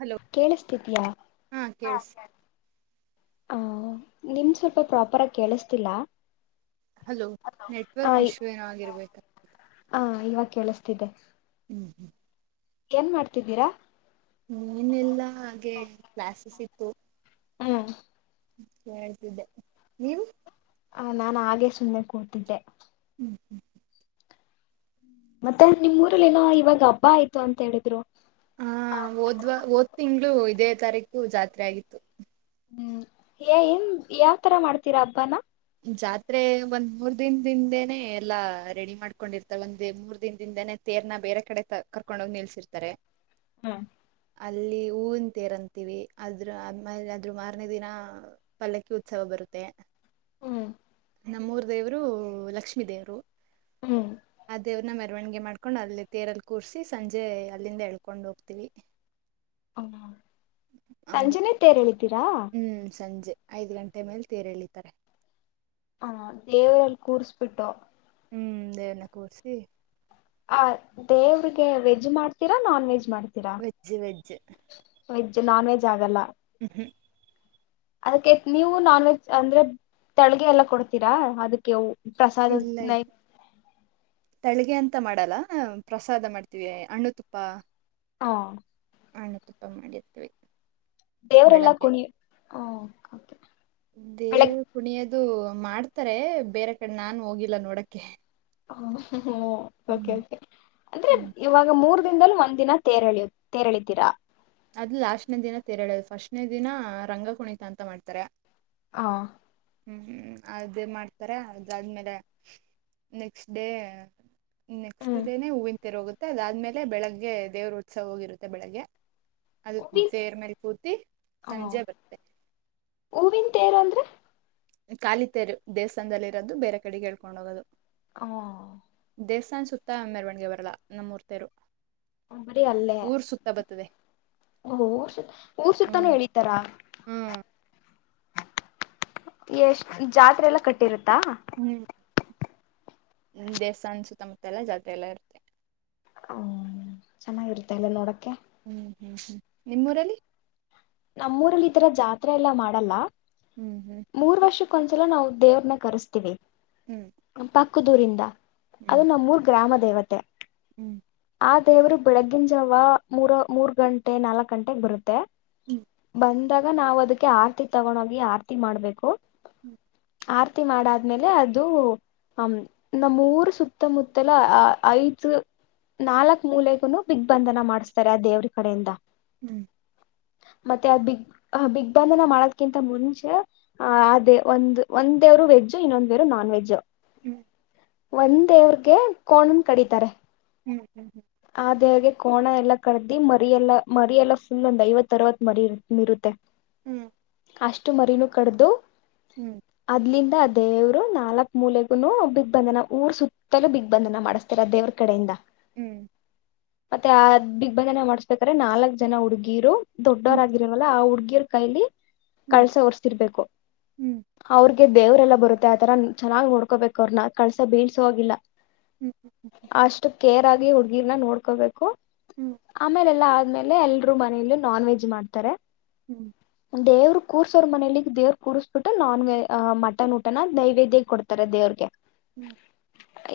Hello ಕೇಳಿಸತಿದಯಾ ಹಾ ಹ ಕೇಳ್ಸ ನಿಮ್ ಸ್ವಲ್ಪ ಪ್ರಾಪರ್ ಆಗಿ ಕೇಳಿಸತಿಲ್ಲ ಹಲೋ ನೆಟ್ವರ್ಕ್ ಇಶ್ಯೂ ಏನೋ ಆಗಿರ್ಬೇಕ ಹ ಇವಾಗ ಕೇಳಿಸ್ತಿದೆ ಹ್ಮ್ ಹ್ಮ್ ಏನ್ ಮಾಡ್ತಿದ್ದೀರಾ ನೀನೆಲ್ಲಾ ಹಾಗೆ ಕ್ಲಾಸಸ್ ಇತ್ತು ಹ್ಮ್ ಕೇಳ್ತಿದ್ದೆ ನೀವ್ ಹ ನಾನ್ ಹಾಗೆ ಸುಮ್ನೆ ಕೂತಿದ್ದೆ ಹ್ಮ್ ಹ್ಮ ಮತ್ತೆ ನಿಮ್ ಊರಲ್ಲಿ ಏನೋ ಇವಾಗ ಹಬ್ಬ ಆಯ್ತು ಅಂತ ಹೇಳಿದ್ರು ಹಾ ಓದ್ವಾ ಓದ್ ತಿಂಗ್ಗಳು ಇದೇ ತಾರೀಕು ಜಾತ್ರೆ ಆಗಿತ್ತು ಹ್ಮ್ ಯ ಏನ್ ಯಾವ್ ತರ ಮಾಡ್ತೀರಾ ಹಬ್ಬಾನ ಜಾತ್ರೆ ಒಂದ್ ಮೂರ್ ದಿನನ್ದಿಂದೇನೇ ಎಲ್ಲಾ ರೆಡಿ ಮಾಡ್ಕೊಂಡಿರ್ತಾರೆ ಒಂದ ಮೂರ್ ದಿನದಿಂದನೆೇ ತೇರ್ನ ಬೇರೆ ಕಡೆ ಕರ್ಕೊಂಡ ಹೋಗ್ ನಿಲ್ಸಿರ್ತಾರೆ ಹ್ಮ್ ಅಲ್ಲಿ ಹೂವಿನ ತೇರಂತೀವಿ ಅದ್ರ ಆಮೇಲೆ ಅದ್ರ ಮಾರನೇ ದಿನ ಪಲ್ಲಕ್ಕಿ ಉತ್ಸವ ಬರುತ್ತೆ ಹ್ಮ ನಮ್ಮೂರ್ ದೇವರು ಲಕ್ಷ್ಮೀ ದೇವರು ಹ್ಮ್ ಆ ದೇವ್ರನ ಮೆರವಣಿಗೆ ಮಾಡ್ಕೊಂಡ್ ಅಲ್ಲಿ ತೇರಲ್ಲಿ ಕೂರ್ಸಿ ಸಂಜೆ ಅಲ್ಲಿಂದ ಎಳ್ಕೊಂಡ್ ಹೋಗ್ತೀವಿ ಹ ಸಂಜೆನೇ ತೇರಳ ಹೂ ಸಂಜೆ ಐದು ಗಂಟೆ ಮೇಲೆ ತೇರು ಏಳಿತಾರೆ ಹಾ ದೇವರಲ್ಲಿ ಕೂರುಸುಬಿಟ್ಟು ಹ್ಮ ದೇವರನ ಕೂರಸಿ ಆ ದೇವರೀಗೆ ವೇಜ್ ಮಾಡ್ತಿರೋ non veg veg veg veg non veg ಆಗಲ್ಲ ಹ್ಮಂ ಹ್ಮಿ ಅದುಕ್ಕೆ ನೀವು ನಾನವೇಜ್‌ ಅಂದರೆ ತಳಗೆ ಎಲ್ಲಾ ಕೊಡ್ತಿರ ಅದುಕ್ಕೆ ಊ ಪ್ರಸಾದ ಇಲ್ಲ ನೈವೇದ್ಯ ತಳಿಗೆ ಅಂತ ಮಾಡಲ್ಲ ಪ್ರಸಾದ ಮಾಡ್ತಿವಿ ಹಣ್ಣು ತುಪ್ಪ ಒಂ ಹಣ್ಣು ತುಪ್ಪ ಮಾಡಿದ್ವಿ ದೇವರು ಎಲ್ಲ‌ ಕುಣಿ ಹ್ಮ ಓಕೆ ಬೆಳ ಅದು ಮಾಡ್ತಿರೆ ಬೇರೆ ಕಡೆ ನಾನು ಹೋಗಿಲ್ಲ ನೋಡೂಕೆ ಹ ಹ ಹ್ಮ ಓಕೆ ಓಕೆ ಅಂದ್ರೆ ಹ್ಮ್ ಈವಾಗ ಮೂರು ಮೂರು ದಿನದಲ್ಲಿ ಒಂದಿನ ತೆರ್ ತೆರ್ ಹೆಳಿತ್ತಿರ ಅದು ಲಾಸ್ಟನೇ ದಿನ ತೇರು ಹೇಳಿಯೋದು ಫ್ಟಸ್ಟನೇ ದಿನ ರಂಗ ಕುಣಿತ ಅಂತ ಮಾಡ್ತಾರೆ ಹ ಹ್ಮ ಅದೇ ಮಾಡ್ತಾರೆ ಅದು ಆದ್ಮೇಲೆ ನೇಷ್ಟ ಡೇ ನೆಷ್ಟ ಹ್ಮ್ ಡೇ ನೆ ಹೂವಿನ ತೇರು ಹೋಗುತ್ತೆ ಅದು ಆದ್ಮೇಲೆ ಬೆಳಗ್ಗೆ ದೇವರು ಉತ್ಸವ ಇರುತ್ತೆ ಬೇಳೆಗೆ ಅದು ಹೂವಿನ ತೇರು ಮೇ ಮೇಲೆ ಕೂತಿ ಹ ಸಂಜೆ ಬರ್ತಾದೆ ಹೂವಿನ ತೇರು ಅಂದ್ರೆ ಕಾಲಿ ತೇರು ದೇವಸ್ಥಾನದಲ್ಲಿ ಇರೋದು ಬೇರೆ ಕಡಿಗೆ ಎಳೆಕೋಂಡು ಹೋಗೋದು ಹೂಂ ದೇವಸ್ತಾನ ಸುತ್ತ ಮೇರವಣಿಗೆ ಬರಲ್ಲ ನಮ್ಮ ಊರು ತೇರು ಬರೀ ಅಲ್ಲೇ ಊರ್ ಸುತ್ತ ಬರುತ್ತದೆ ಓ ಶಟ್ ಊರು ಸುತ್ತನು ಹ್ಮ್ ಹೇಳಿತರ ಹ್ಮ್ ಎಷ್ಟು ಜಾತ್ರೆಯಲ್ಲಾ ಕಟ್ಟಿ ಇರು ತ್ತ ದೇವಸ್ತಾನ ಸುತ್ತ ಮುತ್ತ ಎಲ್ಲಾ ಜಾತ್ರೆ ಎಲ್ಲಾ ಇರುತ್ತೆ ಒ ಚೆನ್ನಾಗಿ ಇರುತ್ತೆ ಅಲ್ವಾ ನೋಡೋಕೆ ಹ್ಮ ಹ್ಮ ನಿಮ್ಮ ಊರಲ್ಲಿ ನಮ್ಮ ಊರಲ್ಲಿ ಈ ತರ ಜಾತ್ರೆ ಎಲ್ಲಾ ಮಾಡಲ್ಲ ಹ್ಮ ಹ್ಮ ಕ್ಕು ಒಂದು ಸಲ ನಾವು ದೇವರನ ಕರಸ್ತುವಿ ಹೇಳೀ ಪಕ್ಕದ ಊರಿಂದ ಅದು ನಮ್ಮೂರು ಗ್ರಾಮ ದೇ ದೇವತೆ. ಹ್ಮ. ಆ ದೇವರು ಬೆಳಗ್ಗಿನ ಜಾವ ಮೂರ ಮೂರ್ ಗಂಟೆ ಹ್ಮ್ ಹ್ಮ್ ಅಂದಾಗ ನಾವು ಅದಕ್ಕೆ ಆರ್ತಿ ತಗೊಂಡೋಗಿ ಆರ್ತಿ ಮಾಡಬೇಕು. ಹ್ಮ. ಆರ್ತಿ ಮಾಡಾದ್ಮೇಲೆ ಅದು ಹಮ್ ನಮ್ಮ ಊರು ಸುತ್ತಮುತ್ತಲ ಆ ಐದು ನಾಲಕ್ ಮೂಲೆಗೂನು ದಿಗ್ಬಂದನ ಮಾಡಿಸ್ತಾರೆ ಆ ದೇವರು ಕಡೆಯಿಂದ. ಹ್ಮ. ಮತ್ತೆ ಆ ದಿಗ್ ದಿಗ್ಬಂಧನ ಮಾಡೋದಕ್ಕಿಂತ ಮುಂಚೆ ಆ ದೇವ್ ಒಂದ್ ಒಂದು ದೇವ್ರು ವೆಜ್ಜು ಇನ್ನೊಂದೇವ್ರು ನಾನ್ ವೆಜ್ಜು. ಹ್ಮ್ ಒಂದ್ ದೇವರಿಗೆ ಕೋಣನ್ ಕಡಿತರೆ. ಹ್ಮ. ಅದ ಅದು ಕ್ವಾನಾ ಎಲ್ಲಾ ಕಡದು ಮರಿಯೆಲ್ಲ ಮರೆಯಲ್ಲಾ ಸುಮ್ ಒಂದ ಐವತ್ತ ಅರವತ್ತ ಮರಿ ಇರತ್ತೆ ಹ್ಮ್ ಅಷ್ಟು ಮರೀನು ಕಡ್ದು ಹ್ಮ್ ಅದ್ನಿಂದ ಆದ ದೇವರು ನಾಲಕ ಮೂಲೆಗೂನು ದಿಗ್ಬಂಧನ ಊರ ಸುತ್ತಲೂ ದಿಗ್ಬಂಧನ ಮಾಡಸ್ತಾರೆ ದೇವರ ಕಡೆ ಇಂದಾ ಹ್ಮ್ ಆ ದಿಗ್ಬಂಧನಾ ಮಾಡಬೇಕಾದ್ರೆ ನಾಲಕ ಜನಾ ಹುಡ್ಗೀರು ದೊಡ್ಡೋರ ಹ್ಮ್ ಆಗಿರಲ್ವಾ ಆ ಹುಡ್ಗೀರ [unintelligible] ಕಳಸಾ ಹೊರಸ್ತಿರಬೇಕು ಹ್ಮ್ ಅವ್ರಿಗೆ ದೇವ್ರ ಎಲ್ಲಾ ಬರತ್ತಾ ಆ ತರಾ ಚನಾಗ್ ನೋಡ್ಕೋಬೇಕ್ ಅವ್ನ ಕಳಸಾ ಬಿಳಸೊ ಹಾಗಿಲ್ಲಾ ಹ್ಮ್ ಅಷ್ಟ ಕೇರ್ ಆಗಿ ಹ್ಮ್ ಗೆಲ್ಲಾ ನೋಡ್ಕೋಬೇಕು ಹ್ಮ್ ಆಮೇಲ್ ಎಲ್ಲಾ ಆಮೇಲ್ ಎಲ್ಲರ ಮನೇಲು ನಾನ್ವೆಜ್ ಮಾಡ್ತಾರೆ ಹ್ಮ್ ದೇವ್ರ ಕುರ್ಸೋರ ಮನೇಲಿ ದೇವ್ರ ಕುರ್ಸ್ ಬಿಟ್ಟು ನಾನ್ವೆ ಮಟನ್ ಊಟಾನಾ ನೈವೇದ್ಯಕ ಕೊಡ್ತಾರೆ ದೇವ್ರಗೆ ಹ್ಮ್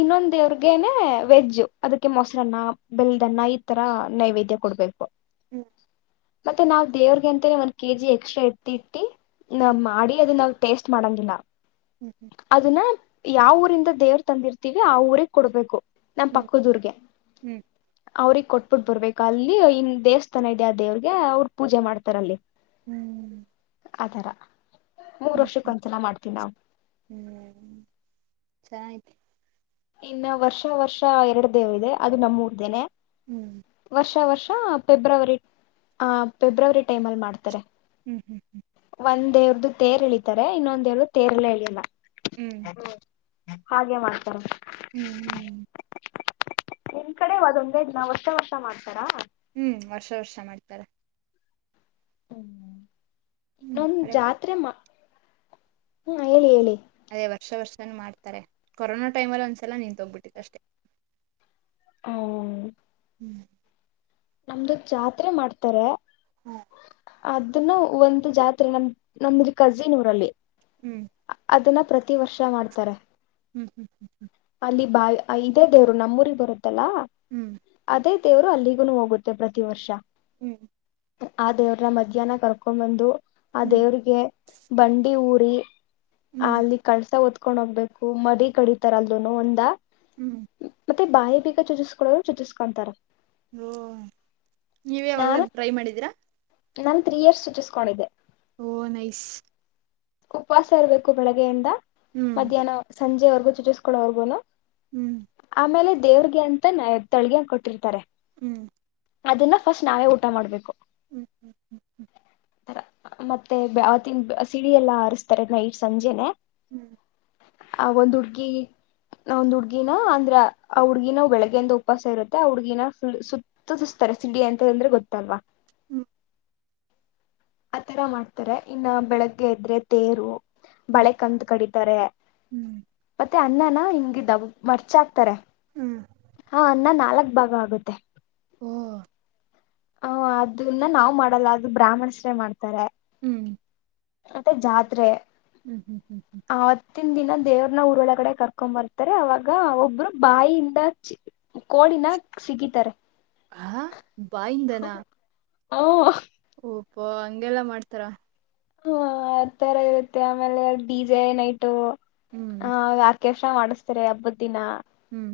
ಇನ್ನೊಂದ ತಿನ್ನೋವರಿಗೆ ನೇ ವೆಜ್ ಅದಕ್ಕೆ ಮೊಸರ್ ಚಿತ್ರಾನ್ನ ಬೆಲ್ಧನ್ನಾ ಈ ತರಾ ನೈವೇದ್ಯ ಕೊಡಬೇಕು ಹ್ಮ್ ಮತ್ತೆ ನಾವ್ ದೇವ್ರಿಗೆ ಅಂತಾನೇ ಒಂದ ಕೆಜಿ ಎಕ್ಸ್ಟ್ರಾ ಎತ್ತಿ ಇಟ್ಟಿ ನಾವ್ ಮಾಡಿ ಅದನ್ನಾ ಟೇಸ್ಟ್ ಮಾಡಂಗಿಲ್ಲ ಹ್ಮ್ ಹ್ಮ್ ಹ್ಮ್ ಅದನ್ನಾ ಯಾವ್ ಊರಿಂದ ತ ದೇವ್ರ ತಂದಿರ್ತಿವಿ ಆ ಊರಿಗ್ ಕೊಡಬೇಕು ನಮ್ ಹ್ಮ್ ಪಕ್ಕದ ಊರಿಗೆ ಹ್ಮ್ ಅವ್ರಿಗ್ ಕೋಟ್ ಕೊಟ್ಟಬಿಟ್ ಬರ್ಬೇಕು ಅಲ್ಲಿ ಹಿಂಗ್ ದೇವಸ್ಥಾನ ಇದೆ ಆ ದೇವ್ರಿಗೆ ಅವರ್ ಪೂಜೆ ಮಾಡ್ತಾರ್ ಅಲ್ಲಿ ಹ್ಮ್ ಆತರ ಮೂರು ವರ್ಷಕ್ಕೆ ಒಂದ್ಸತಿ ಮಾಡ್ತೀವಿ ನಾವು ಹ್ಮ್ ಚೆನ್ನಾಗಿತ್ ಇನ್ನ ವರ್ಷ ವರ್ಷ ಎರಡು ದೇವರಿದೇ ನಮ್ಮೂರಿದೇ ಹ್ಮ್ ವರ್ಷ ವರ್ಷ ಹ ಫೆಬ್ರವರಿ ಆಹ್ ಫೆಬ್ರವರಿ ಟೈಮಿನಲ್ಲಿ ಮಾಡ್ತಾರೆ. [inaudible] ಮುಂದೇನು ತೇಲ್ ಹೇಳಿದೆ ಇನ್ನೊಂದು ತೇಲ್ ಹೇಳಿಲ್ಲ ಹ್ಮ್ [inaudible] ಹಾಗೆ ಮಾಡ್ತಾರಾ ಹ್ಮ್ ನಿಮ್ ಕಡೆ ಅದೇ ಒಂದೇ ವರ್ಷ ವರ್ಷ ಮಾಡ್ತಾರ ಹ್ಮ್ ವರ್ಷ ವರ್ಷ ಮಾಡ್ತಾರೆ ಹ್ಮ್ ಹ್ಮ್ ಇದೊಂದು ಬರೀ ಜಾತ್ರೆ ಹ್ಮ್ ಹೇಳಿಹೇಳಿ ಅದೇ ವರ್ಷ ವರ್ಷನು ಮಾಡ್ತಾರೆ ಕರೋನಾ ಟೈಮ್ ನಲ್ಲಿ ಒಂದ್ಸಲಿ ನಿಂತೋಗ್ಬಿಟ್ಟೇತು ಅಷ್ಟೇ ಓಹ್ [inaudible] ನಮ್ದು ಜಾತ್ರೆ ಮಾಡ್ತಾರೆ ಹ್ಮ್ ಅದನ್ನು ಒಂದು ಜಾತ್ರೆ ನಮ ನಮ್ರ ಕಜಿನ್ ಊರಲ್ಲಿ ಹ್ಮ್ ಅದನ್ನ ಪ್ರತಿ ವರ್ಷ ಮಾಡ್ತಾರೆ ಹ್ಮ್ ಹ್ಮ್ ಹ್ ಹ್ ಅಲ್ಲಿ ಬಾಯ ಇದೇ ದೇವ್ರು ನಮ್ಮೂಊರಿಗೆ ಬರದ ತಲಾ ಹ್ಮ್ ಅದೇ ದೇವರು ಅಲ್ಲಿಗುೂ ಹೋಗುತ್ತೆ ಪ್ರತಿ ವರ್ಷ ಹ್ಮ್ ಆ ದೇವ್ರನ್ನ ಮಧ್ಯಾಹ್ನ ಕರ್ಕೊಂಡ್ ಬಂದು ಆ ಹ್ಮ್ ದೇವರಿಗೆ ಬಂಡಿ ಊರಿ ಆ ಹ್ಮ್ ಹ್ಮ್ ಅಲ್ಲಿ ಕಳಸಹೊತ್ತ ಕಕೊಂಡ್ ಹೋಗ್ಬೇಕು ಮದಿ ಕಡಿತಾರ ದನೋ ಒಂದ ಹ್ಮ್ ಮತ್ತೆ ಬಾಯಿ ಬೇಗ ಚುಚಿಸ್ಕೊಳ್ಳೋರು ಚುಚಿಸಕೊಂತಾರ ಹೋ ನೀವ ಅವಲ್ಲ ಟ್ರೈ ಮಾಡಿದೀರಾ ನಾನು ತ್ರೀ ಇಯರ್ಸ್ ಸೂಚಿಸ್ಕೊಂಡಿದ್ದೆ ಓ ನೈಸ್ ಉಪವಾಸ ಇರ್ಬೇಕು ಬೆಳಗ್ಗೆಯಿಂದ ಹ್ಮ್ ಮಧ್ಯಾಹ್ನ ಸಂಜೆವರ್ಗೂ ಚುಟಸ್ಕಳವರ್ಗೂನಾ ಹ್ಮ್ ಆಮೇಲೆ ದೇವ್ರಗೆ ಅಂತ ನ ತಳ್ಗೆ ಹ ಕೊಟ್ಟಿರ್ತಾರೆ ಹ್ಮ್ ಅದನ್ನ ಫಸ್ಟ್ ನಾವೇ ಊಟ ಮಾಡ್ಬೇಕು. ಹ್ಮ್ ಹ್ಮ್ ಹ್ಮ್ ಹ್ಮ್ ರ ಮತ್ತೆ ಇ ಎಲ್ಲ ಆರರಿಸ್ತಾರೆ ನೈಟ್ ಸಂಜೆನೆ ಹ್ಮ್ ಆ ಒಂದ್ ಹುಡ್ಗಿ ಒಂದು್ ಹುಡ್ಗಿನ ಅಂದ್ರ ಆ ಹುಡ್ಗಿನ ಬೆಳಗ್ಗೆಯಿಂದ ಉಪವಾಸ ಇತ್ತೆ ಆ ಹುಡ್ಗಿನುಲ್ ಸುತ್ತ ಸುಸ್ತಾರೆ ಸಿಡಿ ಅಂತಂದ್ರೆ ಗೊತ್ತಲ್ವಾ ಹ್ಮ್ ಆ ತರ ಮಾಡ್ತಾರೆ ಇನ್ನ ಬೆಳಗ್ಗೆ ಇದ್ರೆ ತೇರು ಬಳೆ ಕಂದ ಕಡಿತ ತರ ಹ್ಮ್ ಮತ್ತೆ ಅನ್ನನ ಹಿಂಗ ಇದ ಮರ್ಚ ಹಾಕ್ತಾರೆ ಹ್ಮ್ ಹಾ ಅನ್ನ ನಾಲ್ಕ್ ಭಾಗ ಆಗುತ್ತೆ ಹ ಹ ಅದನ್ನ ನಾವ್ ಮಾಡಲ್ಲ ಅದು ಬ್ರಾಹ್ಮಣಶ್ರ್ ಮಾಡ್ತಾರೆ ಹ್ಮ್ ಮತ್ತೆ ಜಾತ್ರೆ ಹೂಂ ಅಂದ್ರೆ ದೇವರು ನಾ ಅವರು ಒಳಗಡೆ ಕರ್ಕೊಂಡು ಬರ್ತಾರೆ ಆವಾಗ ಒಬ್ರು ಬಾಯಿಯಿಂದ ಕೊಲ್ ನಾ ಸಿಗಿತಾರೆ. ಬಾಯಿಂದಾನ [unintelligible] ಯಪ್ಪ ಅಂಗೆಲ್ಲ ಮಾಡ್ತಾರ. ಹಾ ಆತರ ಪ್ಲಾನ್ ಎಲ್ಲಾ ಬಿ ಜೋಯ್ನ್ ಆಯ್ತು ಹ್ಮ್ ಹೂಂ ಪ್ರಶ ಮಾಡಿಸ್ತಿರ ಯಾರ್ಬಿಟ್ಟಿನ ಹ್ಮ್ಮ್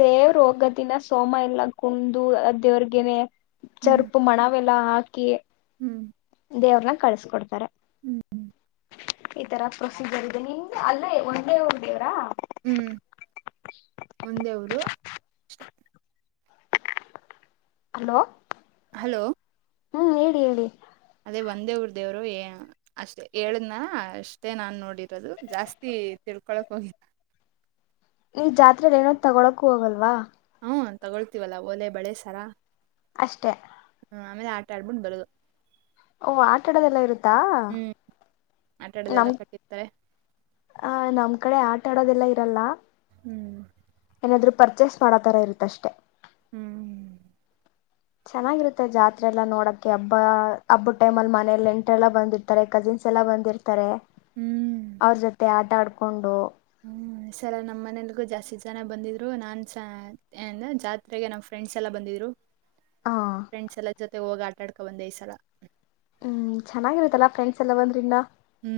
ದೇವರು ಹೋಗೋದನ್ನ ಸೋಮ ಎಲ್ಲಾ ಕುಂದು ಆ ದೇವರ್ಗೆನೆ. ಸರಿ ಮನೆಗೆ ಬಾಕಿ ಹ್ಮಮ್ ದೇವರ್ನ ಕಳಸಕೊಡ್ತಾರೆ. ಹ್ಮಮ್ ಇತರ ಪ್ರೋಸಿಜರ್ ಅಲ್ಲೇ ಒಂದೇ ಒಂದು ದೇವರಾ ಹ್ಮ್ ಒಂದೇ ಊರು ಹೆಲೋ ಹೆಲೋ ಹ್ಮ್ಮ್ ಹೇಳು ಹೇಳು. ಅಲ್ಲಿ ಒಂದೇ ಒಂದು ದೇವರು ಹೇಳ್ದ್ನ ಅಷ್ಟೇ ನಾನು ನೋಡಿರೋದು ಜಾಸ್ತಿ ತಿಳ್ಕೊಳಕ್ಕೆ ಹೋಗಿಲ್ಲ. ಏ ಜಾತ್ರೆಗೆ ಏನು ತೊಗೊಳಕ್ಕೆ ಹೊಗಲ್ವ. ಹ್ಮಮ್ ತೊಗೊಳ್ತಿವಲ್ಲ ಒಲೆ ಬಳೆ ಸರ ಅಷ್ಟೇ ಆಮೇಲ್ ಆಟ ಆಡಿಬಿಟ್ಟು ಬರದು ಓ ಆಟ ಆಡಿದಲೇ ಇರುತ್ತಾ ಹ್ಮ್ ಆಟ ನಮ್ ಆಡೋದೆಲ್ಲ ಕಟ್ಟಿರ್ತಾರೆ ನಮ್ ಕಡೆ ಆಟ ಆಡದಲ್ಲೇ ಇರಲ್ಲ ಹು ಏನಾದ್ರೂ ಪರ್ಚೇಸ್ ಮಾಡೋ ತರ ಇರುತ್ತೆ ಅಷ್ಟೇ ಹೂ ಚೆನ್ನಾಗಿರುತ್ತೆ ಜಾತ್ರೆ ಎಲ್ಲಾ ನೋಡೋಕೆ ಹಬ್ಬ ಟೈಮ್ ಗೆ ಮನೆ ನೆಂಟರಲ್ಲೇ ನೆಂಟರಸ್ ಎಲ್ಲಾ ಬಂದಿರುತ್ತಾರೆ ಕಸಿನ್ಸ್ ಎಲ್ಲಾ ಬಂದಿರುತ್ತಾರೆ ಹ್ಮ್ ಬಂದಿರುತ್ತಾರೆ ಅವರ ಜೊತೆ ಆಟ ಆಡಬಹುದ ಕೊಂಡು ಈ ಸಲ ನಮ್ಮನೆಗೆ ಜಾಸ್ತಿ ಜನ ಬಂದಿದ್ದರು ನಾನು ಜಾತ್ರೆಗೆ ನಮ್ ಫ್ರೆಂಡ್ಸ್ ಎಲ್ಲ ಬಂದಿದ್ರು ಹ ಫ್ರೆಂಡ್ಸ್ ಎಲ್ಲ ಜೊತೆ ಹೋಗ್ ಆಟ ಆಡ್ಕೊಂಡು ಬಂದೆ ಈ ಸಲ ಹೂ ಚೆನ್ನಾಗಿರುತ್ತಲ್ವಾ ಫ್ರೆಂಡ್ಸ್ ಎಲ್ಲಾ ಬಂದರೆ ಇನ್ನ ಹೂಂ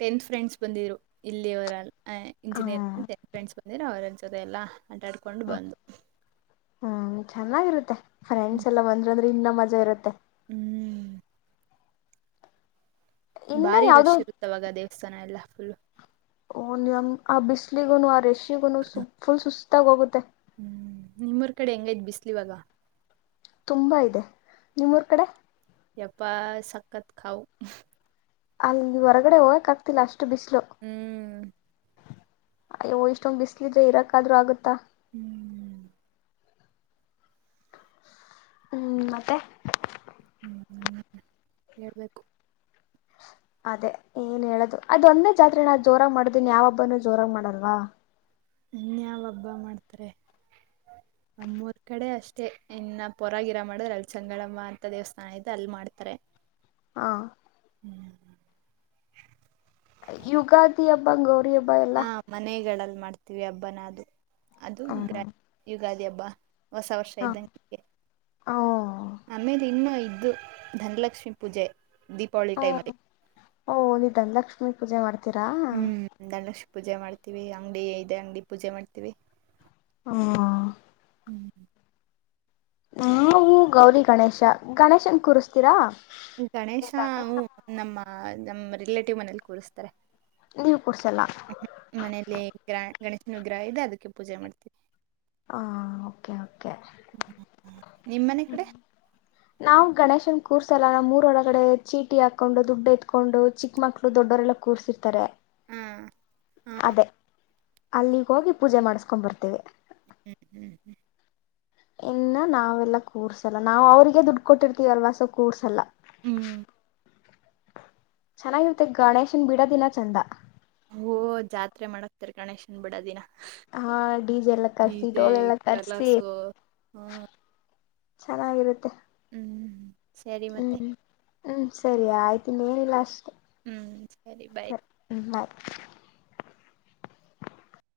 ಟೆಂತ್ ಫ್ರೆಂಡ್ಸ್ ಬಂದಿದ್ರು ಇಲ್ಲಿ ಅವರಲ್ಲ ಹ ಇಂಜಿನಿಯರ್ ಬೆಸ್ಟ್ ಫ್ರೆಂಡ್ಸ್ ಬಂದಿದ್ದರು ಎಲ್ಲಾ ಆಟ ಆಡಿಕೊಂಡು ಬಂದು ಹ್ಮ್ ಚೆನ್ನಾಗಿರುತ್ತೆ ಹ್ಮ್ ಫ್ರಂಡ್ಸ್ ಎಲ್ಲ ಬಂದ್ರಂದ ಇನ್ನ ಮಜಾ ಇರುತ್ತೆ ಹ್ಮ್ ಇನ್ನ ಬಾರಿ ಯಾವ್ದೋ ರಶ್ ಇರುತ್ತವಾಗ ದೇವಸ್ಥಾನ ಎಲ್ಲಾ ಸುಳ್ಳು [unintelligible] ಬಿಸ್ಲಿಗುನು ಆ ರಷ್ಟ [unintelligible] ತಗೋಗುತ್ತೆ ಹ್ಮ್ ನಿಮ್ಮರ್ ಕಡೆ ಹೆಂಗೈತ್ ಬಿಸ್ಲಿವಾಗ ತುಂಬಾ ಇದೆ ನಿಮ್ಮೂರ್ ಕಡೆ ಎಪ್ಪಾ ಸಕ್ಕತ್ ಕಾವ ಅಲ್ಲಿ ಹೊರಗಡೆ ಹೋಗಕ್ ಆಗ್ತಿಲ್ಲ ಅಷ್ಟು ಅಷ್ಟು ಬಿಸಲು ಹ್ಮ್ ಅಯ್ಯೋ ಇಷ್ಟೊಂಗ್ ಬಿಸ್ಲಿದ್ರೆ ಇರಕ್ಕದ್ರೂ ಆಗುತ್ತಾ ಹ್ಮ್ ಹ್ಮ್ ಮತ್ತೆ ಹ್ಮ್ ಹೇಳ್ಬೇಕು ಅದೇ ಏನ್ ಹೇಳೋದು ಅದೊಂದೇ ಜಾತ್ರೆ ನಾ ಜೋರಾಗಿ ಮಾಡೋದು, ಇನ್ಯಾವ ಹಬ್ಬನು ಜೋರಾಗಿ ಮಾಡಲ್ವಾ ಇನ್ ಯಾವ ಹಬ್ಬ ಮಾಡ್ತಾರೆ ನಮ್ಮೂರ ಕಡೆ ಅಷ್ಟೇ ಅಲ್ಲಿ ಪರ್ವಾಗಿರೋ ಮಾಡಿದ್ರೆ ಚೆಂಗಾಳಮ್ಮ ದೇವಸ್ಥಾನ ಅಲ್ಲಿ ಮಾಡ್ತಾರೆ ಹಾ ಹೂ ಯುಗಾದಿ ಹಬ್ಬ ಗೌರಿ ಹಬ್ಬ ಎಲ್ಲ ಹ ಮನೆಗಳಲ್ ಮಾಡ್ತೀವಿ ಹಬ್ಬನ ಅದು ಅದು ಹ [inaudible] ಯುಗಾದಿ ಹಬ್ಬ ಹೊಸ ವರ್ಷ ಇದ್ದಂಟಿಗೆ ಹ ಆಮೇಲ್ ಇನ್ನು ಇದ್ ಧನಲಕ್ಷ್ಮೀ ಪೂಜೆ ದೀಪಾವಳಿ ಟೈಮಲ್ಲಿ. ನೀ ಪೂಜೆ ಮಾಡು ತರಾ ಹ್ಮ್ ಧನಲಕ್ಷ್ಮಿ ಪೂಜೆ ಮಾಡ್ತೀವಿ ಅಂಗ್ಡಿ ಇದೆ ಅಂಗ್ಡಿ ಪೂಜೆ ಮಾಡ್ತೀವಿ ಹ ಹ್ಮ್ ನವು ಗೌರಿಗಣೇಶ ಗಣೇಶನ ಕುರಿಸ್ಥಿರ ಈ ಗಣೇಶ ಹ್ಮ್ ನಮ್ಮ ಹ ನಮ್ ರಿಲೇಟಿವ್ ಮನೇಲ್ ಕೂಡುಸ್ತಾರೆ. ನೀವ್ ಕೊಡ್ಸಲ್ಲ ಗಣೇಶನ್ ವಿಗ್ರಹ ಇದೆ ಅದಕ್ಕೆ ಪೂಜೆ ಮಾಡ್ತೀವಿ. ಹಾ ಹಬಬ್ಬಾ ನಿಮ್ ಮನೆ ಕಡೆ ನಾವ್ ಗಣೇಶ್ ನ್ ಕುರ್ಸೋಲ್ಲ ನಮ್ ಊರ್ಒಳ್ಗ್ ಚೀಟಿ ಅಕೊಂಡು ದುಡ್ದು ಎತ್ಕೊಂಡು ಚಿಕ್ಕಾಮಕ್ಳು ದೊಡ್ಡವರು ಕುರ್ಸಿರ್ತರೆ ಹ್ಮ್ ಅದೆ. ಅಲ್ಲಿಗೆ ಹೋಗಿ ಪೂಜೆ ಮಾಡ್ಸ್ಕೊಂಡ ಬರ್ತಿವಿ [unintelligible] ಇಲ್ಲಾ ನಾವ್ ಎಲ್ಲಾ ಕುರ್ಸಲ್ಲ ನಾವ್ ಅವ್ರಿಗೆ ದುಡ್ಡ ಕೊಟ್ಟಿರ್ತೀವಿ ಅಲ್ವಾ ಸೊ ಕುರ್ಸಲ್ ಹ್ಮ್ ಚನ್ನಾಗೇಯ್ತೆ ಗಣೇಶ ಬಿಡೋದ ಎಲ್ಲಾ ಚಂದಾ ಹೊ ಜಾತ್ರೆ ಮಾಡಿ ಹಾಕ್ತಾರೆ ಕಣೆ ಸುಮ್ಮ ಬಿಡ್ ಅದನ್ನ ಹ ಡಿಜೆ ಎಲ್ಲಾ ಕರ್ಸಿ ಡೊಳ್ ಎಲ್ಲಾ ಕರ್ಸಿ ಕಲರ್ಸು ಹ್ಮ್ ಚನ್ನಾಗಿ ಇರುತ್ತೆ ಹ್ಮ್ ಸರಿ ಮತ್ತೆ ಹ್ ಸರಿ ಆಯ್ತು ನೀನೆ ಲಾಸ್ ಹ್ ಸರಿ ಬೈ ಬಾಯ್